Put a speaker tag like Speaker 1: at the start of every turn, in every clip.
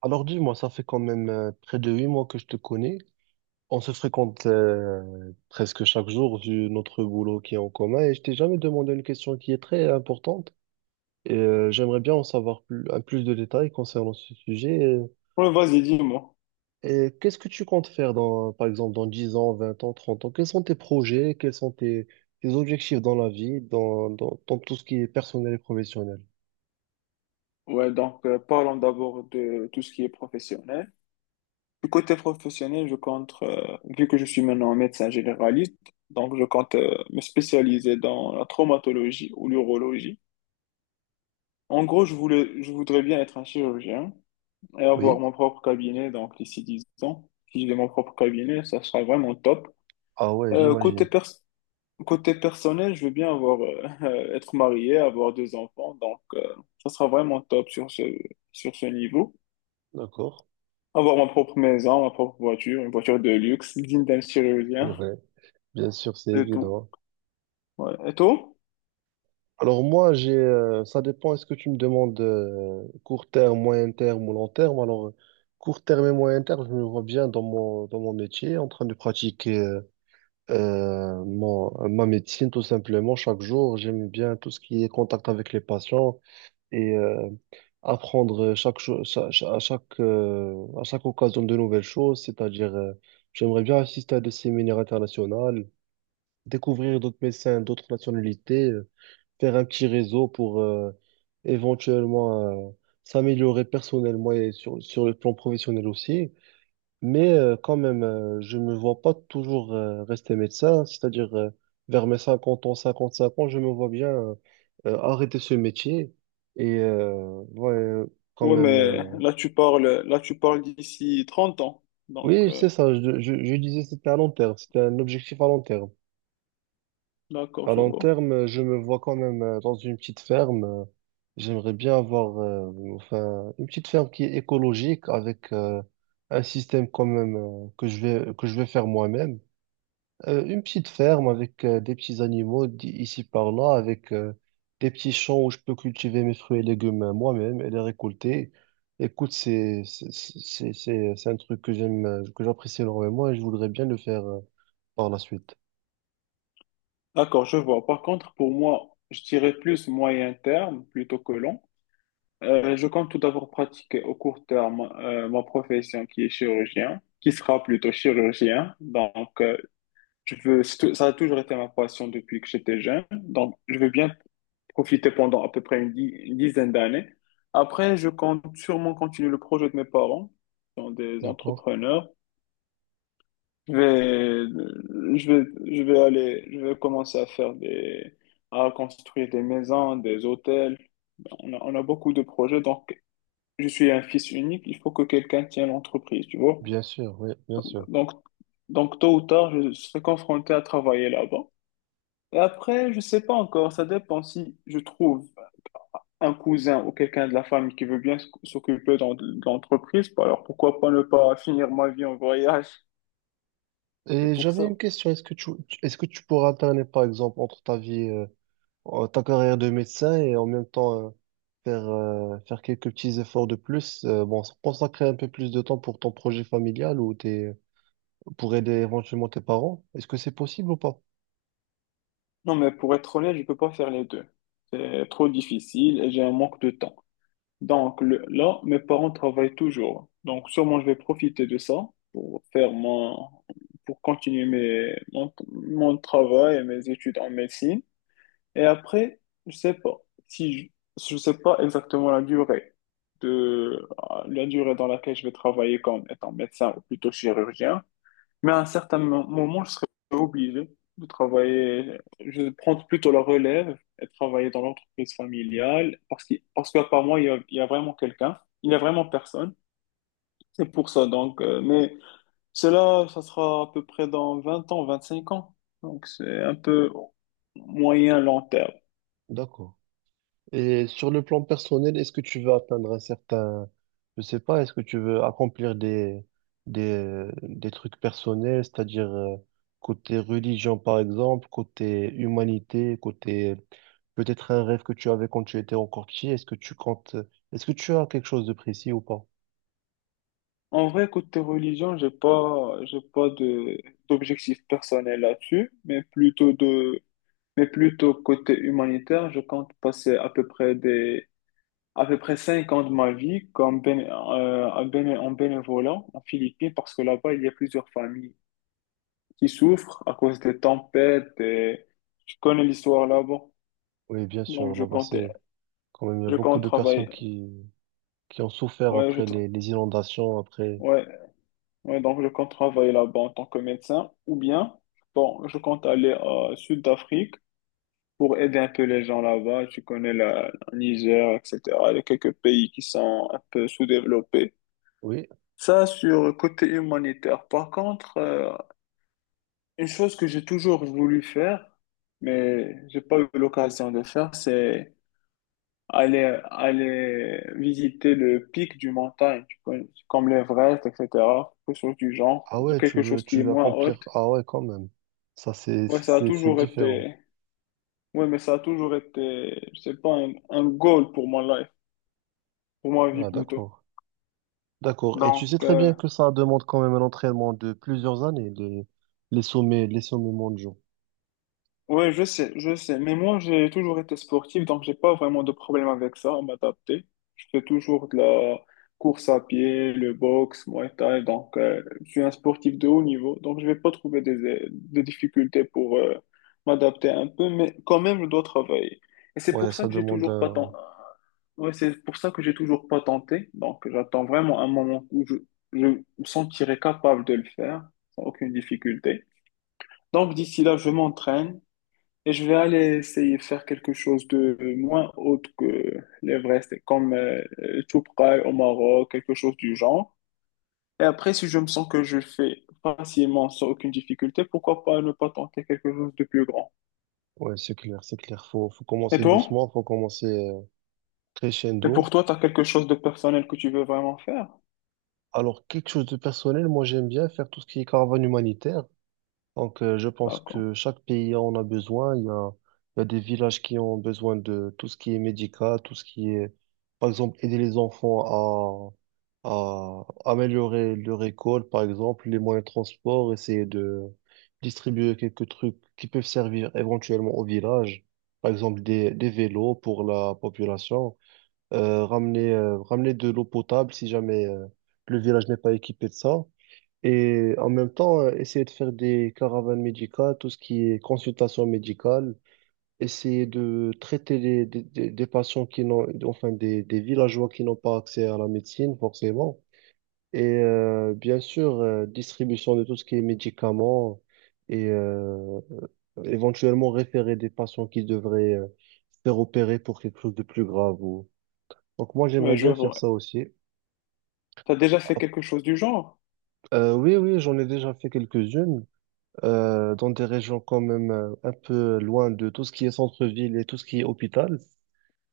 Speaker 1: Alors dis-moi, ça fait quand même près de 8 mois que je te connais. On se fréquente presque chaque jour vu notre boulot qui est en commun et je t'ai jamais demandé une question qui est très importante. J'aimerais bien en savoir plus, un plus de détails concernant ce sujet.
Speaker 2: Ouais, vas-y, dis-moi.
Speaker 1: Et qu'est-ce que tu comptes faire dans, par exemple, dans 10 ans, 20 ans, 30 ans? Quels sont tes projets? Quels sont tes, tes objectifs dans la vie, dans tout ce qui est personnel et professionnel?
Speaker 2: Ouais, donc parlons d'abord de tout ce qui est professionnel. Du côté professionnel, je compte, vu que je suis maintenant médecin généraliste, donc je compte me spécialiser dans la traumatologie ou l'urologie. En gros, je voudrais bien être un chirurgien et avoir
Speaker 1: Oui.
Speaker 2: mon propre cabinet, donc d'ici 10 ans. Si j'ai mon propre cabinet, ça sera vraiment top.
Speaker 1: Ah ouais,
Speaker 2: Euh,
Speaker 1: j'imagine.
Speaker 2: côté, pers- Côté personnel, je veux bien avoir, être marié, avoir 2 enfants, donc ça sera vraiment top sur ce niveau.
Speaker 1: D'accord.
Speaker 2: Avoir ma propre maison, ma propre voiture, une voiture de luxe, digne d'un chirurgien,
Speaker 1: Ouais, bien sûr, c'est
Speaker 2: et tout.
Speaker 1: évident.
Speaker 2: Ouais. Et toi?
Speaker 1: Alors moi, ça dépend, est-ce que tu me demandes court terme, moyen terme ou long terme? Court terme et moyen terme, je me vois bien dans mon métier, en train de pratiquer ma médecine tout simplement chaque jour. J'aime bien tout ce qui est contact avec les patients et apprendre chaque, cho- cha- cha- à chaque occasion de nouvelles choses, c'est-à-dire j'aimerais bien assister à des séminaires internationaux, découvrir d'autres médecins, d'autres nationalités. Faire un petit réseau pour éventuellement euh, s'améliorer personnellement et sur le plan professionnel aussi. Mais quand même, je me vois pas toujours rester médecin, c'est-à-dire vers mes 50 ans, 55 ans, je me vois bien arrêter ce métier. Et euh, ouais, euh, quand
Speaker 2: Ouais,
Speaker 1: même,
Speaker 2: mais
Speaker 1: euh,
Speaker 2: là, tu parles d'ici 30 ans. Donc,
Speaker 1: oui, c'est ça, je disais c'était à long terme, c'était un objectif à long terme.
Speaker 2: d'accord,
Speaker 1: À
Speaker 2: je
Speaker 1: long
Speaker 2: vois.
Speaker 1: terme, je me vois quand même dans une petite ferme. J'aimerais bien avoir enfin, une petite ferme qui est écologique avec un système quand même que je vais faire moi-même. Une petite ferme avec des petits animaux d- ici par là, avec des petits champs où je peux cultiver mes fruits et légumes moi-même et les récolter. Écoute, c'est un truc que j'aime, que j'apprécie énormément et je voudrais bien le faire par la suite.
Speaker 2: D'accord, je vois. Par contre, pour moi, je dirais plus moyen terme plutôt que long. Je compte tout d'abord pratiquer au court terme ma profession qui sera plutôt chirurgien. Donc, je veux, ça a toujours été ma passion depuis que j'étais jeune. Donc, je veux bien profité pendant à peu près une 10aine d'années. Après, je compte sûrement continuer le projet de mes parents, qui sont des
Speaker 1: D'accord?
Speaker 2: entrepreneurs. Je vais, je vais, je vais aller, je vais commencer à à construire des maisons, des hôtels. On a beaucoup de projets, donc je suis un fils unique. Il faut que quelqu'un tienne l'entreprise, tu vois.
Speaker 1: Bien sûr, oui, bien sûr.
Speaker 2: Donc, donc tôt ou tard, je serai confronté à travailler là-bas. Et après, je sais pas encore, ça dépend si je trouve un cousin ou quelqu'un de la famille qui veut bien de l'entreprise, bah alors pourquoi pas ne pas finir ma vie en voyage? C'est
Speaker 1: Et
Speaker 2: pour
Speaker 1: j'avais une
Speaker 2: ça.
Speaker 1: question, est-ce que tu pourras alterner, par exemple, entre ta vie, ta carrière de médecin et en même temps, faire quelques petits efforts de plus, bon, consacrer un peu plus de temps pour ton projet familial ou tes, pour aider éventuellement tes parents? Est-ce que c'est possible ou pas?
Speaker 2: Non, mais pour être honnête, je peux pas faire les deux. C'est trop difficile et j'ai un manque de temps. Donc là, mes parents travaillent toujours. Donc sûrement, je vais profiter de ça pour pour continuer mon travail et mes études en médecine. Et après, je sais pas si je sais pas exactement la durée de la durée dans laquelle je vais travailler comme étant médecin ou plutôt chirurgien, mais à un certain moment, je serai obligé de travailler, je vais prendre plutôt la relève et travailler dans l'entreprise familiale parce qu'à part moi, il y a vraiment quelqu'un, il y a vraiment personne. C'est pour ça donc mais cela ça sera à peu près dans 20 ans, 25 ans. Donc c'est un peu moyen long terme.
Speaker 1: D'accord. Et sur le plan personnel, est-ce que tu veux atteindre un certain, je sais pas, est-ce que tu veux accomplir des, des trucs personnels, c'est-à-dire côté religion par exemple, côté humanité, côté peut-être un rêve que tu avais quand tu étais encore petit, est-ce que tu comptes, est-ce que tu as quelque chose de précis ou pas?
Speaker 2: En vrai, côté religion, j'ai pas de, d'objectif personnel là-dessus, mais plutôt côté humanitaire, je compte passer à peu près 5 ans de ma vie comme en bénévolat en Philippines, parce que là-bas, il y a plusieurs familles qui souffrent à cause des tempêtes et je connais l'histoire là-bas.
Speaker 1: Oui, bien
Speaker 2: Donc,
Speaker 1: sûr, là-bas c'est quand même, il y a
Speaker 2: je
Speaker 1: beaucoup
Speaker 2: compte
Speaker 1: de personnes
Speaker 2: travailler.
Speaker 1: qui ont souffert
Speaker 2: Ouais,
Speaker 1: après les inondations, après,
Speaker 2: ouais. Ouais, donc je compte travailler là-bas en tant que médecin ou bien, bon, je compte aller au Sud d'Afrique pour aider un peu les gens là-bas. Tu connais le Niger, etc. Il y a quelques pays qui sont un peu sous-développés.
Speaker 1: oui.
Speaker 2: Ça, sur le côté humanitaire. Par contre, une chose que j'ai toujours voulu faire, mais j'ai pas eu l'occasion de faire, c'est aller visiter le pic du montagne, tu connais, comme l'Everest, etc. Quelque chose du genre,
Speaker 1: Ah ouais,
Speaker 2: quelque chose
Speaker 1: tu
Speaker 2: qui est
Speaker 1: veux
Speaker 2: moins
Speaker 1: accomplir.
Speaker 2: haute.
Speaker 1: Ah ouais, quand même. Ça,
Speaker 2: Ouais,
Speaker 1: c'est différent.
Speaker 2: ça a toujours été, je sais pas, un goal pour mon life, pour ma vie
Speaker 1: Ah,
Speaker 2: plutôt.
Speaker 1: d'accord. D'accord. Et tu
Speaker 2: Donc,
Speaker 1: sais très bien que ça demande quand même un entraînement de plusieurs années, les sommets mondiaux.
Speaker 2: ouais, je sais, je sais. Mais moi, j'ai toujours été sportif, donc j'ai pas vraiment de problème avec ça, à m'adapter. Je fais toujours de la course à pied, le boxe, Muay Thai, donc je suis un sportif de haut niveau, donc je vais pas trouver des difficultés pour m'adapter un peu, mais quand même, je dois travailler. Et c'est
Speaker 1: Ouais,
Speaker 2: pour ça
Speaker 1: ça
Speaker 2: que j'ai
Speaker 1: demande
Speaker 2: toujours pas
Speaker 1: un…
Speaker 2: tenté. Ouais, c'est pour ça que j'ai toujours pas tenté. Donc, j'attends vraiment un moment où je me sentirai capable de le faire sans aucune difficulté. Donc, d'ici là, je m'entraîne, et je vais aller essayer de faire quelque chose de moins haute que l'Everest, comme Toubkal au Maroc, quelque chose du genre. Et après, si je me sens que je le fais facilement sans aucune difficulté, pourquoi pas ne pas tenter quelque chose de plus grand?
Speaker 1: Ouais, c'est clair, c'est clair. Faut, faut
Speaker 2: Et
Speaker 1: commencer
Speaker 2: toi?
Speaker 1: doucement, faut commencer
Speaker 2: Et pour
Speaker 1: crescendo.
Speaker 2: toi, tu as quelque chose de personnel que tu veux vraiment faire?
Speaker 1: Alors, quelque chose de personnel, moi, j'aime bien faire tout ce qui est caravane humanitaire. Donc, je pense
Speaker 2: D'accord.
Speaker 1: que chaque pays en a besoin. Il y a des villages qui ont besoin de tout ce qui est médical, tout ce qui est, par exemple, aider les enfants à améliorer leur école, par exemple, les moyens de transport, essayer de distribuer quelques trucs qui peuvent servir éventuellement au village, par exemple des vélos pour la population ramener de l'eau potable si jamais le village n'est pas équipé de ça. Et en même temps, essayer de faire des caravanes médicales, tout ce qui est consultation médicale, essayer de traiter les- des patients qui n'ont, enfin des villageois qui n'ont pas accès à la médecine forcément. Et bien sûr, distribution de tout ce qui est médicaments et éventuellement référer des patients qui devraient se faire opérer pour quelque chose de plus grave donc moi j'aimerais
Speaker 2: Oui, je
Speaker 1: bien faire ça
Speaker 2: vois.
Speaker 1: aussi.
Speaker 2: Tu as déjà fait
Speaker 1: Ah,
Speaker 2: quelque chose du genre?
Speaker 1: Oui, oui, j'en ai déjà fait quelques-unes dans des régions quand même un peu loin de tout ce qui est centre-ville et tout ce qui est hôpital.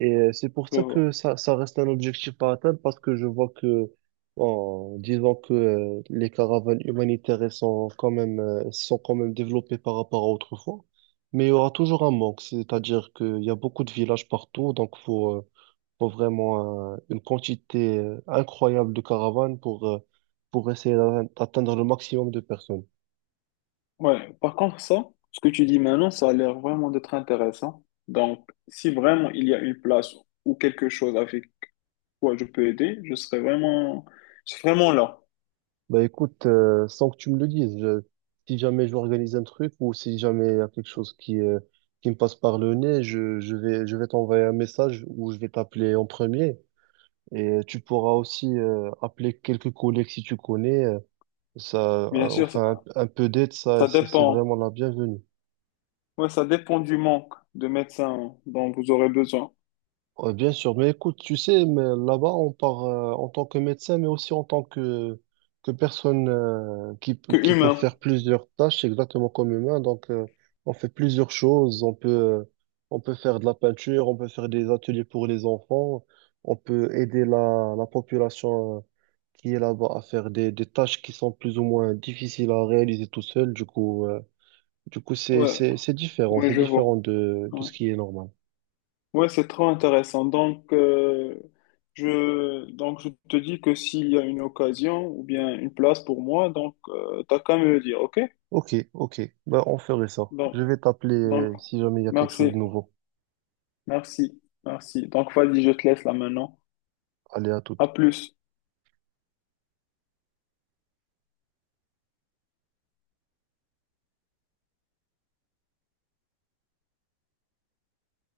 Speaker 1: Et c'est pour
Speaker 2: Je
Speaker 1: ça
Speaker 2: vois.
Speaker 1: que ça reste un objectif à atteindre parce que je vois que en disant que les caravanes humanitaires elles sont quand même développées par rapport à autrefois, mais il y aura toujours un manque, c'est-à-dire qu'il y a beaucoup de villages partout, donc faut faut vraiment une quantité incroyable de caravanes pour essayer d'atte- d'atteindre le maximum de personnes.
Speaker 2: Ouais. Par contre, ça, ce que tu dis maintenant, ça a l'air vraiment d'être intéressant. Donc, si vraiment il y a une place ou quelque chose avec quoi je peux aider, je serai vraiment là.
Speaker 1: Bah écoute, sans que tu me le dises, je- si jamais je organise un truc ou si jamais il y a quelque chose qui me passe par le nez, je, je vais t'envoyer un message ou je vais t'appeler en premier. Et tu pourras aussi appeler quelques collègues si tu connais. Ça,
Speaker 2: Bien sûr, ça,
Speaker 1: enfin, un peu d'aide, ça,
Speaker 2: ça
Speaker 1: c'est
Speaker 2: dépend.
Speaker 1: vraiment la bienvenue.
Speaker 2: Ouais, ça dépend du manque de médecins dont vous aurez besoin.
Speaker 1: Ouais, bien sûr, mais écoute, tu sais, mais là-bas, on part en tant que médecin, mais aussi en tant que personne
Speaker 2: Que
Speaker 1: qui peut
Speaker 2: humain.
Speaker 1: faire plusieurs tâches exactement comme humain. Donc, on fait plusieurs choses. On peut faire de la peinture, on peut faire des ateliers pour les enfants, on peut aider la, la population qui est là-bas à faire des tâches qui sont plus ou moins difficiles à réaliser tout seul. Du coup,
Speaker 2: Ouais, ouais,
Speaker 1: c'est
Speaker 2: je
Speaker 1: différent
Speaker 2: vois.
Speaker 1: de
Speaker 2: Ouais,
Speaker 1: ce qui est normal.
Speaker 2: ouais, c'est trop intéressant. Donc, donc, je te dis que s'il y a une occasion ou bien une place pour moi, donc, t'as qu'à me le dire, ok?
Speaker 1: Ok, ok. Bah, on ferait ça. Je
Speaker 2: Donc,
Speaker 1: vais t'appeler
Speaker 2: donc,
Speaker 1: si jamais il y a quelque chose
Speaker 2: merci,
Speaker 1: de nouveau.
Speaker 2: merci. Donc, vas-y, je te laisse là maintenant.
Speaker 1: Allez, à
Speaker 2: À
Speaker 1: toute.
Speaker 2: plus.